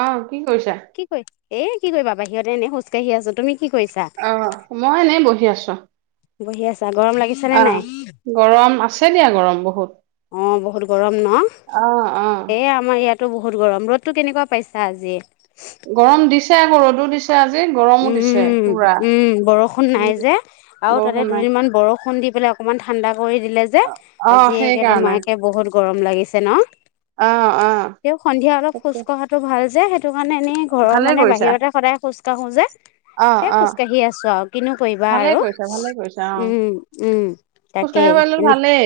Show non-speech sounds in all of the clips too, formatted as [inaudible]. অঁহ কি কৰিছা? কি কৰি এ, কি কৰিবা বাহিৰতে এনে খোজকাাঢ়ি আছো তুমি? কি কৰিছা অ' মই এনেই বহি আছো। বহি আছা, গৰম লাগিছে নে অ', নাই? গৰম আছে দিয়া গৰম বহুত। অ বহুত গৰম ন অ', অ', এই আমাৰ ইয়াত ৰ'দটো বহুত গৰম ৰ'দো কেনেকুৱা পাইছা আজি গৰম দিছে আকো ৰদো দিছে আজি গৰমো দিছে উম পুৰা। উম বৰষুণ নাই উম, যে আৰু তাতে বৰষুণ নাই। দুদিন মমান বৰষুণ দি লে অকমান ঠাণ্ডা কৰি দিলে যে অ', আজিয়কে সেইকাৰণে তোমাকে বহুত গৰম লাগিছে ন অ', অ', তেওঁ সন্ধিয়া অলপ খোজ তাকে। কঢ়াটো ভাল যে স মানে এনেই ঘৰৰ ভালে মানে কৰিছা বাহিৰতে সদায় খোজ কাঢ়ো যে অ', হে অ', খোজকাাঢ়ি আছো আৰু কিনো কৰিবা ভালে আৰু কৰিছা ভালে কৰিছা অ'। উম উম তাকে খোজকাঢ়িব পাইছে্টো এনে ভালেই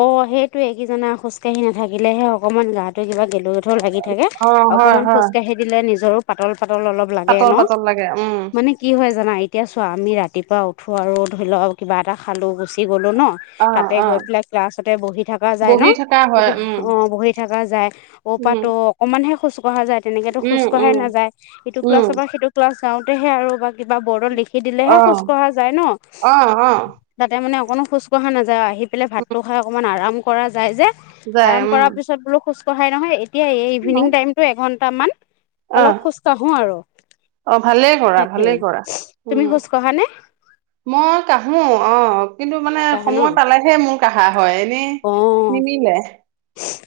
অ সেইটোৱে এইকেইজনা খোজকাঢ়ি নাথাকিলেহে অকনমান গাটো কিবা গেলু গেথু লাগি থাকে অ', হয়, অকনমান হয়, খোজ কাঢ়ি দিলে নিজৰো পাতল পাতল অলপ লাগে পাতল ন পাতল উম মানে কি জানা এতিয়া চোৱা আমি ৰাতিপুৱা উঠো আৰু ধৰি লওক কিবা এটা খালো গুচি গলো ন অ', তাতে গৈ অ', পেলাই ক্লাছতে বহি থকা যায় ন বহি থকা হয় সটো উম, অ বহি থকা যায় অ উম, পৰাটো অকনমানহে খোচ পঢ়া যায় উম, তেনেকেতোজ কঢ়াই উম, নাযায় এইটো উম, ক্লাছৰ বা পৰা সেইটো ক্লাছ যাওঁতেহে আৰু বা কিবা বৰ্ডত লিখি দিলেহে খোজ অ', কঢ়া যায় অ', ন' অ', তাতে মানে অকণো খোজ কঢ়া নাযায় আহি পেলাই ভাতো খাই অকণমান আৰাম কৰা যায় যে যায় আৰাম উম। কৰাৰ পিছত বোলো খোজ কঢ়া [unintelligible] নহয় এতিয়া এই ইভিনিং অ টাইমতটো এঘন্ট মান অলপ খোজ কঢ়ো আৰু অ ভালেই কৰা তাকে ভালেই কৰা তুমি উম খোজ কঢ়া নে মই কাহো অ কিন্তু মানে কাঢ়া ন সময় পালেহে মোৰ কাহা হয় এনেই অ নিমিলে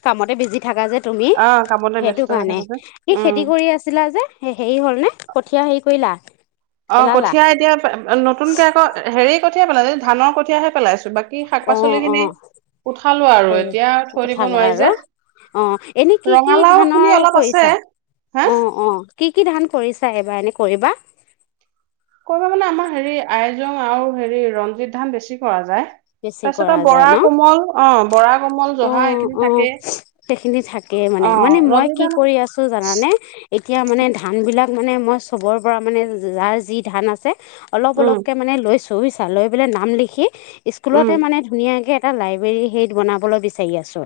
কামতে বিজি থাকা যে তুমি অ কামতে সেইটো ব্যস্ত হৈ কাৰণে থাকো যে কি উম খেতি কৰি আছিলা যে হেৰি হল নে কঠীঁয়া হেৰি কৰিলা? অ পেলালা কঠীয়া এতিয়া নতুনকে আকৌ হেৰি কঠিয়াই পেলাই ধানৰ কঠীয়াহে পেলাইছো বাকি বাকী শাক অ পাচলি অ খিনি উঠালো আৰু কৰি এতিয়া থৈ দিব উঠালা নোৱাৰি যে আৰু অ এনে কি কি ৰঙালাও খিনি ধানৰ অলপ আছে কৰিছা হা অ অ কি কি ধান কৰিছা এইবাৰ এনে কৰিবা ক মানে আমাৰ হেৰি আইজং আৰু হেৰি ৰঞ্জিত ধান বেছি কৰা যায় বেছি তাৰপিছত কৰা আৰু যায় বৰা ন কোমল অ বৰা কোমল অ জহা এইখিনি অ থাকেই সেইখিনি থাকেই অ মানে মানে মই ৰঞ্জিত কি দানা কৰি আছো জানানে এতিয়া মানে ধান বিলাক মানে মই চবৰ পৰা মানে যাৰ যি ধান আছে অলপ উম অলপকে মানে লৈছো লৈচা লৈ পেলাই নাম লিখি উম স্কুলতে মানে ধুনীয়াকে এটা লাইব্ৰেৰী হেৰিত বনাব বলৈ বিচাৰি আছো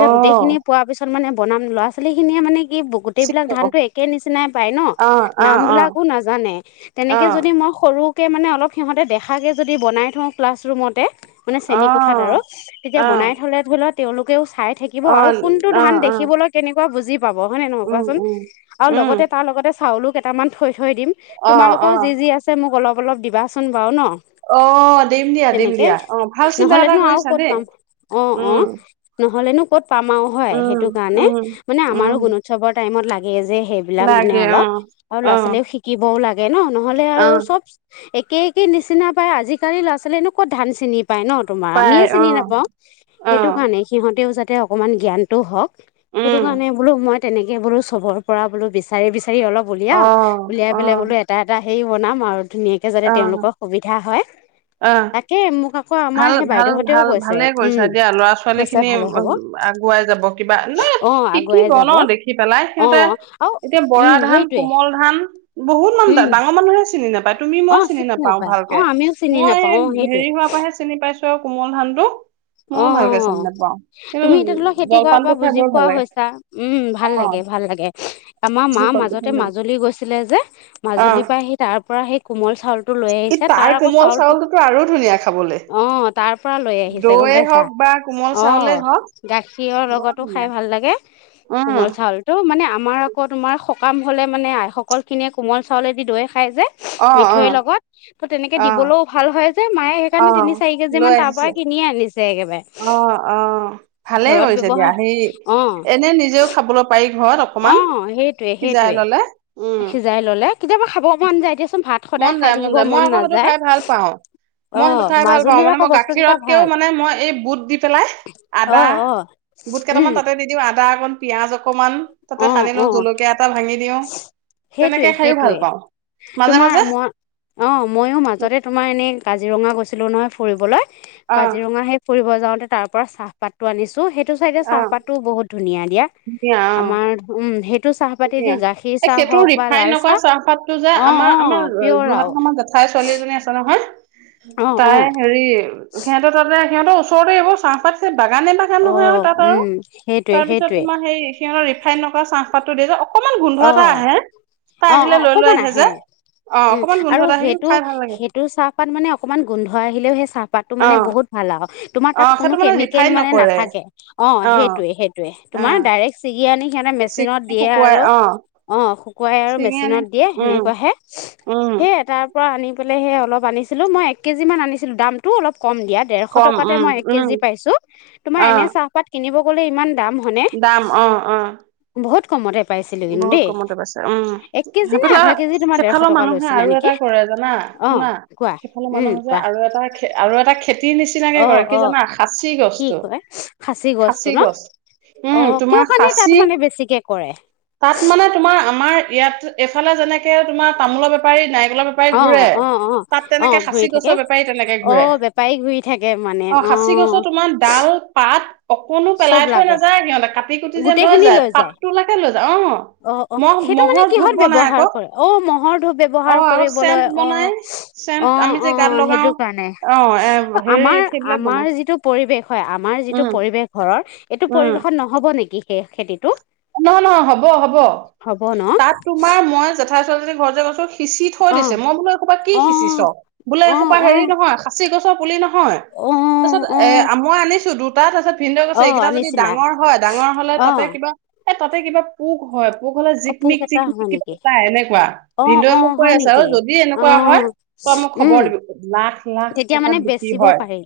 অ গোটেইখিনি পোৱাৰ পিছত মানে বনাম ল'ৰা ছোৱালীখিনিয়ে মানে কি চিক গোটেইবলাক আকৌ ধানতো একে নিচিনাই পাই ন অ অ নাম অ বিলাকো নাজানে অ তেনেকে যদি মই সৰু তে মানে অলপ সিহঁতে দেখাকৈ যদি বনাই থওঁ ক্লাছৰুমতে মানে অ চেনী কোঠাত আৰু তেতিয়া অ বনাই থ'লে তেওঁলোকেও চাই থাকিব অ আৰু কোনটো অ ধান অ দেখিবলৈ কেনেকুৱা বুজিব পাব হয় নে নহয় উম কোৱাচোন উম আৰু উম লগতে তাৰ লগতে চাউলো কেইটামান থৈ থৈ দিম অ অ তোমালোকেও যি যি আছে মোক অলপ অলপ দিবাচোন বাৰু ন আহ দিম দিয়া দিম তেনেকৈ দিয়া অ ভাল চিন্তা এটা নহ'লেনো আৰু কৰিছা ক'ত দেই পাম অঁ অঁ উম নহলেনো ক'ত পামাও হয় উম সেইটো কাৰণে উম মানে আমাৰো উম গুণোৎসৱৰ টাইমত লাগে যে সেইবিলাক মানে লাগে অ অলপ আৰু অ ল'ৰা ছোৱালীও শিকিবও লাগে ন নহলে অ আৰু চব কে কি নিচিনা পাই আজিকালি ল'ৰা ছোৱালীয়েনো ক'ত ধান চিনি পায় ন তোমাৰ পাই আমিয়ে অ চিনি নাপাওঁ অ সেইটো কাৰণে সিহঁতেও যাতে অকমান জ্ঞানতটো হওঁক সেইটো উম কাৰণে বোলো মই তেনেকে বোলো চবৰ পৰা বোলো বিচাৰি বিচাৰি অলপ অ উলিয়াও উলিয়াই অ পেলাই বোলো এটা এটা হেৰি বনাম আৰু ধুনীয়াকে যাতে অ তেওঁলোকৰ সুবিধা হয় অ তাকে মোক কৌ আমাৰ ভাল সেই ভাল বাইদেউহঁতেও ভাল কৈছে। ভালে কৰিছা উম দিয়া ল'ৰা ছোৱালী কৈছে খিনি ভালে হব উম, আগুৱাই যাব কিবা নাই অ আগুৱাই শিকিব ন যাব দেখি পেলাই অ সিহঁতে আৰু উম সেইটোৱে। বহুতান উম ডাঙৰা মানুহে চিনি নাপায়। তুমি অ মই চিনি নাপাওঁ নাপায় অ ভালকে আমিও চিনি মই নাপাওঁ অ সেইটোৱে হেৰি হোৱাৰ পৰা হে। চিনি পাইছো আৰু কোমল ধান টো। অ', তুমি এতিয়া ধলও খেতি কৰাৰ জলপানটো পৰা খাই বুজি বৰ ভাল পোৱা লাগে হৈছা উম অ ভাল লাগে। ভাল লাগে আমাৰ মা জলপানটো মাজতে ভাল লাগে মাজুলী গৈছিলে যে, অ মাজুলীৰ পৰা সি তাৰ পৰা সি কোমল চাউলটো লৈ ই আহিছে তাৰ আকৌ কোমল চাউলটো চাউলটোতো আৰু ধুনীয়া খাবলে অ তাৰ পৰা লৈ আহিছে। ছে গম দৈয়ে পাইছা হওক বা কোমল অহ চাউলে হওক গাখীৰৰ বৰ লগতো খাই ধুনীয়া ভাল লাগে। উম কোমল চাউল তো মানে আমাৰ আকৌ তোমাৰ সকাম হলে মানে আই সকল খিনিয়ে কোমল চাউলেদি দৈ খাই যে অ অ মিঠৈৰ লগত, ত' তেনেকে অ', দিবলৈও ভাল হয়। মায়ে সেই কাৰণে অ', তিনি চাৰি কেজি মান তাৰ পৰাই আহ অ', ভালেই ঘৰত কৰিছে দিয়া ব্যৱহাৰ সেই অ এনে নিজেও খাবলৈ পাৰি ঘৰত অ অকমান সেইটোৱে সিজাই সেইটোৱে ললে উম সিজাই ললে কেতিয়াবা খাব মনা যায় দিয়াচোন ভাত। মন সদায় খাই যায় মন থাকিব যায় মই আকৌ সেইটো নাযায় খাই ভাল পাওঁ। অ মই সেইটো খাই ভাল পাওঁ মাজুলীৰ মানে আকৌ মই বস্তু কেইটা গাখীৰতকেও ভাল মানে মই এই বুট দি পেলাই অ আদা। অ বুট কেইটামান উম তাতে দিওঁ আদা অকণ পিয়াঁজ অক অকমান তাতে অ সানি অ লওঁ জলকীয়া এটা ভাঙি দিওঁ। সেইটোৱে তেনেকে খাইও ভাল সেইটোৱে পাওঁ মাজে তোমাৰ মাজে। মই অ', ময়ো মাজতে তোমাৰ এনেই কাজিৰঙা গৈছিলোঁ নহয় ফুৰিবলৈ। অ', কাজিৰঙা সেই ফুৰিব যাওঁতে তাৰ পৰা চাহপাতটো আনিছো। সেইটো চাইডে চাহপাতো বহুত ধুনীয়া। দিয়া এয়া। আমাৰ উম সেই। ধুন এই সেইটো ৰিফাইন লাল নক চাহ চাহপাতটো যে অ আমাৰ অ আমাৰ পিয়ৰ যোৰহাট আৰু আৰ জেঠাই ছোৱালীজনী আছে নহয়? অ অ তাই হেৰি সিহঁতেৰ তাতে সিহঁতৰ ওচৰতে চাহপাত সি বাগানে বাগান অ নহয় আৰু তাত আৰু উম সেইটোৱে তাৰপিছত সেইটোৱে তোমাৰ সেই সিহঁতৰ ৰিফাইন ন চাহপাতটো দিয়ে নহয়। অকমান গোন্ধ অ এটা আহে তটা অ অ আহিলে লৈ লৈ অকমান আহে যে। অ উম অকমান গোন্ধ আৰু এটা আহে কিন্তু সেইটো খাই ভাল লাগে সেইটো চাহপাত মানে অকমান গোন্ধ আহিলেও সেই চাহপাতটো অ মানে বহুত। [unintelligible] তোমাৰ অ তাত কোনো সেইটো মানে কেমিকেল ৰিফাইন মানে নকৰে নাথাকে অ সেইটোয়ে সেইটোয়ে অ তোমাৰ ডাইৰেক কি আনি সিহঁতে মেচিনত ছিঙি দিয়ে শুকুৱাই আৰু। অ অ', শুকুৱাই আৰু ছিঙি আনি মেচিনত দিয়ে উম সেনেকুৱাহে উম সেইয় তাৰ পৰা আনি পালে সে অলপ আনিছিলোঁ মই এক কেজিমান আনিছিলোঁ দামটো অলপ কম দিয়া দেৰশ কম টকাতে উম মই এক উম কেজি পাইছোঁ তোমাৰ অ এনে চাহপাত কিনিব গ'লে ইমান। দাম হয়নে, দাম অ অ বহুত কমতে পাইছিলোঁ কিন্তু বহুত দেই কমতে পাইছে উম এক কেজি নে সেইফিলা আধা কেজি তোমাৰ ডেৰশ সেইফালৰ টকা মানুহে লৈছিলে আৰু নেকি এটা কৰে জানা। অ শুনা কোৱা সেইফালে উম মানুহ যে কোৱা আৰু এটা আৰু এটা খেতিৰ নিচিনা। চিনাকে অ কৰে কি অ জানা সাঁচি কি গছটো কয় খাচী গছটো সাঁচি ন গছ। অ উম কিয় তোমাৰ কাৰণে তাত খাচী মানে বেছিকে কৰে তাত মানে তোমাৰ আমাৰ ইয়াত এফালে যেনেকে তোমাৰ তামোলৰ বেপাৰী নাই। বেপাৰী অ ঘ অ অ তাত অ তেনেকে সাচি ঘূৰি থাকে গছৰ বেপাৰী তেনেকে ঘ অ বেপাৰী ঘূৰি থাকে মানে অ'। সাঁচি গছৰ তোমাৰ ডাল পাত অকনো চব পেলাই থৈ লাগে নাযায় সিহঁতে ক কাটি কুটি যে লৈ যায় পাতটোলৈকে লৈ যা অ', অ অ মহ সেইটো মানে মহৰ ধূপ কিহত বনাই আকৌ ব্যৱহাৰ কৰে অ মহৰ ধূপ অ ব্যৱহাৰ আৰু কৰিবলৈ চেণ্ট অ। বনাই চেণ্ট অ', আমি যে গাত অ', লগাও সেইটো কাৰণে অ এ হেৰি আমাৰ সেইবিলাক বনাই আমাৰ যিটো পৰিৱেশ হয় আমাৰ যিটো উম পৰিৱেশ ঘৰৰ এইটো উম পৰিৱেশত নহ'ব নেকি সেই খেতিটো। নহয় নহয় হ'ব হ'ব হ'ব ন তাত তোমাৰ মই জেঠাই ছোৱালী যদি ঘৰ যে গৈছোঁ। সিঁচি থৈ অ দিছে মই বো এইসোপা কি অ সিঁচিছ বোলে অ এইসোপা অ হেৰি নহয় খাচি গছৰ পুলি নহয়। হয় অ তাৰপিছত অ এ মই আনিছো দুটা তাৰছত ভিন্দ কৈছে অ এইকেইটা যদি আনিছিলা ডাঙৰ হয় ডাঙৰ হলে অ তাতে কিবা এ তাতে কিবা পোক হয়। মোক কলে অ পোক জিকমিক এটা জিকমিক হয় কিবা নেকি এটা এনেকুৱা অ ভিনদৌৱে অ মোক কৈ হয় আছে আৰু নেকি যদি অ এনেকুৱা হয় তই মোক খবৰ উম দিবি লা তেতিয়া মানে বেচিব পাৰি।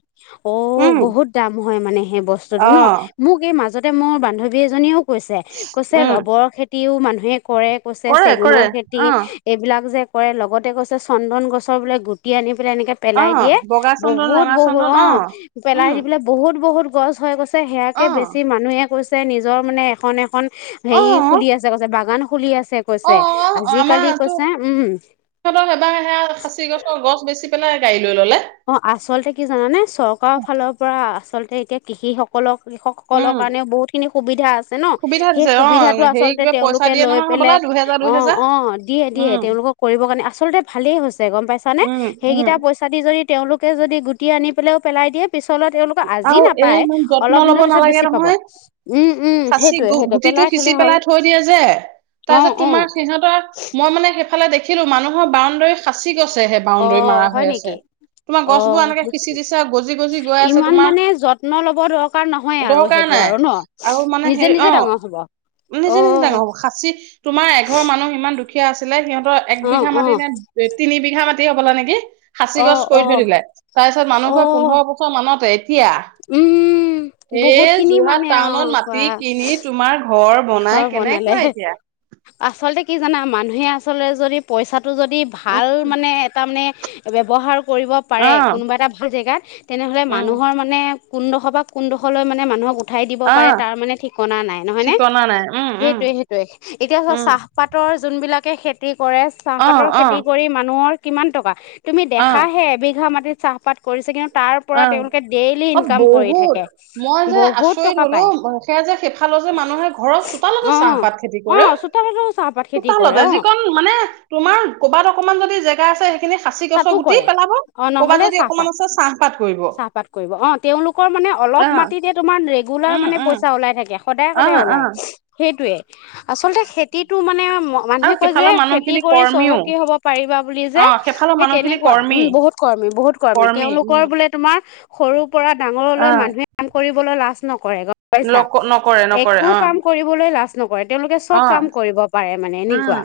অহ, উম বহুত দাম হয় মানে সেই বস্তুতটো অ ন, মোক এই মাজতে মোৰ বান্ধৱী এজনীয়েও কৈছে কৈছে উম ৰবৰৰ খেতিও মানুহে কৰে কৈছে কৰে কৰে চেগুনৰ খেতি অ এইবিলাক যে কৰে লগতে কৈছে চন্দন গছৰ বোলে গুটি আনি পেলাই এনেক অ পেলাই দিয়ে। বগা চন্দন বহুত ৰঙা বহুত চন্দন অ অহ, পেলাই উম দি পেলাই বহুত বহুত গছ হৈ গৈছে সেয়াকে অ বেছি মানুহে কৈছে নিজৰ মানে এখনে এখন অ হেৰি খুলি আছে কৈছে বাগান খুলি আছে। [unintelligible] অ কৈছে আজিকালি কৈছে, উম। সিহঁতক এবাৰ সেয়া খাচি গছৰ গছ বেছি পেলাই গাড়ীত অ আচলতে কি জানানে চৰকাৰৰ ফালৰ পৰা আচলতে এতিয়া কৃষি সকলক উম কৃষকসকলৰ কাৰণেও বহুতখিনি সুবিধা আছ আছে ন, সুবিধা সেই দিছে অ সুবিধাটো হেৰি আচলতে কিবা পইচা তেওঁলোকে দিয়ে লৈ নহয় পেলে, হ'বলা দুহেজাৰ অ', দুহেজাৰ অ' দিয়ে দিয়ে উম তেওঁলোকৰ কৰিব কাৰণে আচলতে ভালেই হৈছে গম পাইছা নে উম উম সেইকেইটা পইচা দি যদি তেওঁলোকে যদি গুটি আনি পেলাইও পেলাই দিয়ে পিছলৈ তেওঁলোকক আজি আৰু এয়া নাপাই, ইমান যত্ন অলপ লব দিনৰ পিছত নালাগে বেছি পাব। নহয় উম, উম, সেইটোয়ে, সেইটোৱেই। টো সিচি পেলাই থৈ দিয়ে যে। অ তাৰপিছত অ তোমাৰ সিহঁতৰ, মই মানে সেইফালে দেখি ছিলো মানুহৰ বাউন্দৰী সাঁচি গছ ছে সে অ বাউণ্ডৰী মাৰা হয় হৈ আছে, নেকি তোমাৰ অ গছ বোৰ এনেকে সিঁচি দিছে গজি গজি গৈ আছে। ইমান তোমাৰ মানে যত্ন লব দৰকাৰ নহয় আৰু দৰকাৰ সেইটো নাই আৰু ন। আৰু মানে নিজে হেৰি নিজে অ ডাঙৰ হ'ব। অ নিজে নিজে ডাঙৰ হ'ব খাচী তোমাৰ এঘৰ মানুহ ইমান দু দুখীয়া আছিলে সিহঁতৰ এক অ বিঘা অ মাটি নে তিনি বিঘা মাটি হ'বলা নেকি। সাঁচি অ গছ অ কৰি থৈ দিল। তাৰপিছত অ মানুহঘৰ পোন্ধৰ বছৰ মানতে এতিয়া উম বহুত এই খিনি যোৰহাট মানে অ টাউনত বা মাটি কিনি তোমাৰ ঘৰ বনাই ঘৰ বনালে কেনেকুৱা এতিয়া আচলতে কি জানা মানুহে আচলতে যদি পইচা টো যদি উম ভাল মানে এটা মানে ব্যৱহাৰ কৰিব অ পাৰে কোনোবা এটা ভাল জেগাত তেনেহ'লে উম মানুহৰ মানে কোনডোখৰ পৰা কোনডোখৰলৈ মানে মানুহক উঠাই দিব অ পাৰে তাৰ মানে ঠিকনা নাই নহয়নে? ঠিকনা নাই উম উম সেইটোয়ে - সেইটোয়ে এতিয়া চোৱা উম চাহপাতৰ যোনবিলাকে খেতি কৰে অ চাহপাতৰ অ খেতি কৰি মানুহৰ কিমান টকা তুমি অ দেখা হে এবিঘা মাটিত চাহপাত কৰিছে কিন্তু তাৰ পৰা অ তেওঁলোকে ডেইলি - অ ইনকাম কৰি বহুত থাকে মই যে বহুত আচৰিত টকা হলো পায় সেয়া যে সিফাল যে মানুহে ঘ ঘৰৰ চোতালতে অ চাহপাত খেতি অ কৰে চোতালতো চাহপাত খেতি কৰে চোতালতে অ যিকন মানে তোমাৰ ক'বাত অকণমান যদি জেগা আছে সেইখিনি খাচি গছৰ তাতো গুটি কৰে পেলাব অ ক'বাত নহ'লে যদি চাহপাত অকণমান আছে চাহ চাহপাত কৰিব অ, তেওলোকৰ মানে অলপ আহ মাটিতে তোমাৰ ৰেগুলাৰ উম মানে উম পইচা ওলাই থাকে। সদায় আহ সদায় ওলায়। আহ সেইটোৱে আচলতে খেতিটো মানে ম আৰু মানুহে কয় যে সেইফালৰ খেতি মানুহখিনি কৰি কৰ্মীও চহকী হব পাৰি। বুলি যে অ সেইফালৰ সেই মানুহখিনি তেনেকুৱা কৰ্মী উম বহুত কৰ্মী বহুত কৰ্মী তেওঁলোকৰ বোলে তোমাৰ সৰু পৰা ডাঙৰলৈ আহ মানুহে কাম কৰিবলৈ লাজ নকৰে গম পাইছা। লক নকৰে নকৰে একো অ কাম কৰিবলৈ লাজ নকৰে তেওঁলোকে চব অ কাম কৰিব পাৰে মানে উম এনেকুৱা।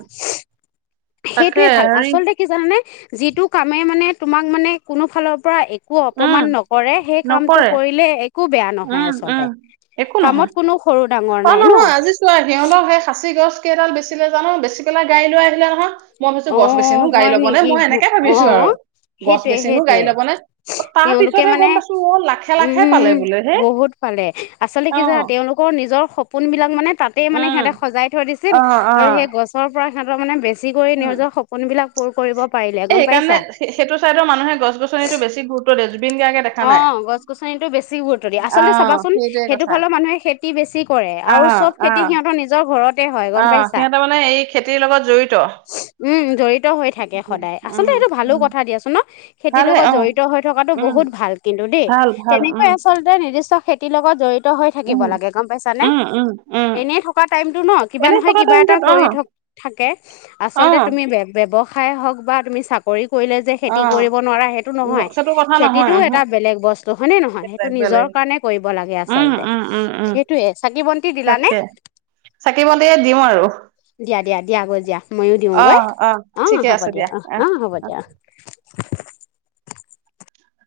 তাকে সেইটোয়ে ভাল হেৰি আচলতে কি জানানে? যিটো কামে মানে তোমাক মানে কোনো ফালৰ পৰা একো উম অপমান নকৰে সেই কামটো নকৰে কৰিলে একো বেয়া নহয় উম আচলতে। উম একো নহয় কামত কোনো সৰু ডাঙৰ অ, নাই ন নহয় আজি চোৱা সিহতক সেই খাচী গছ কেইডাল বেচিলে জানো বেচি পেলাই গাই লৈ আহিলে নহয়। মই ভাবিছো অ গছ বেচিনো গাড়ী ল'বনে মই এনেকে ভাবিছো আৰু। গছ সেইটোৱেই বেচিনো গাড়ী সেইটোৱেই, ল'বনে অ, তাৰ তেওঁলোকে পিছতহে মানে গম পাইছো অ লাখে লাখে পালে উম বোলে হে বহুত পালে আচলতে অ কি জানা তেওঁলোক- নিজৰ সপোন বিলাক মানে তাতেই মানে সিহঁতে উম সজাই থৈ দিছিল অ অ আৰু সেই গছৰ পৰা সিহঁতৰ মানে বেছি বেছি কৰি নিজৰ সপোনবিলাক পূৰ কৰিব। পাৰিলে এ গম পাইছা সেইকাৰণে সেইটো চাইডৰ মানুহে গছ- গছনিতো বেছি গুৰুত্ব দিয় য অ', গছ গছনিতো বেছি গুৰুত্ব দিয়ে অ আচলতে চাবাচোন সেইটোৱে সেইটো কথা ফালৰ মানুহে খেতি বেছি কৰে। অ আৰু চব অ খেতি সিহঁতৰ নিজৰ ঘৰত অ', সিহঁতৰ মানে এই খেতিৰ লগত জড়িত উম জড়িত হৈ থাকে উম সদায় আচলতে উম সেইটো ভালো উম কথা দিয়াছো ন খেতিৰ ভালহে লগত অ জড়িত হৈ থকাতটো উম বহুত ভাল কিন্তু দেই ভাল ভাল তেনেকৈ উম আচলতে নিৰ্দিষ্ট খেতিৰ লগত জড়িত। হৈ থাকিব উম লাগে গম পাইছ নে? উম, উম, উম, এনেই থকা টাইমতটো ন কিবা এনে নহয় থকা কিবা এটা টাইমটোত কৰি অ', থ থাকে, আচলতে অ', তুমি ব ব্যৱহাৰ খাই হওঁক বা তুমি চাকৰি কৰিলে যে খেতি অ', কৰিব নোৱাৰা সেইটো নহয় ন- সেইটো কথা নহয় টো উহু, এটা বেলেগ বস্তু হয়নে নহয় সেইটো বেলেগ নিজৰ বেলেগ কাৰণে কৰিব লাগে। উম, আচলতে উম, উম, উম, সেইটোৱে বন্তি দিলা নে! তাকে চাকি বন্তিয়ে দিওঁ আৰু দিয়া, দিয়া, দিয়া গৈ দিয়া মই ও দিওঁগৈ অ', অ', অঁ ঠিকে হ'ব আছে দিয়া অঁ অ'। অঁ হ'ব দিয়া অঁ' [inaudible]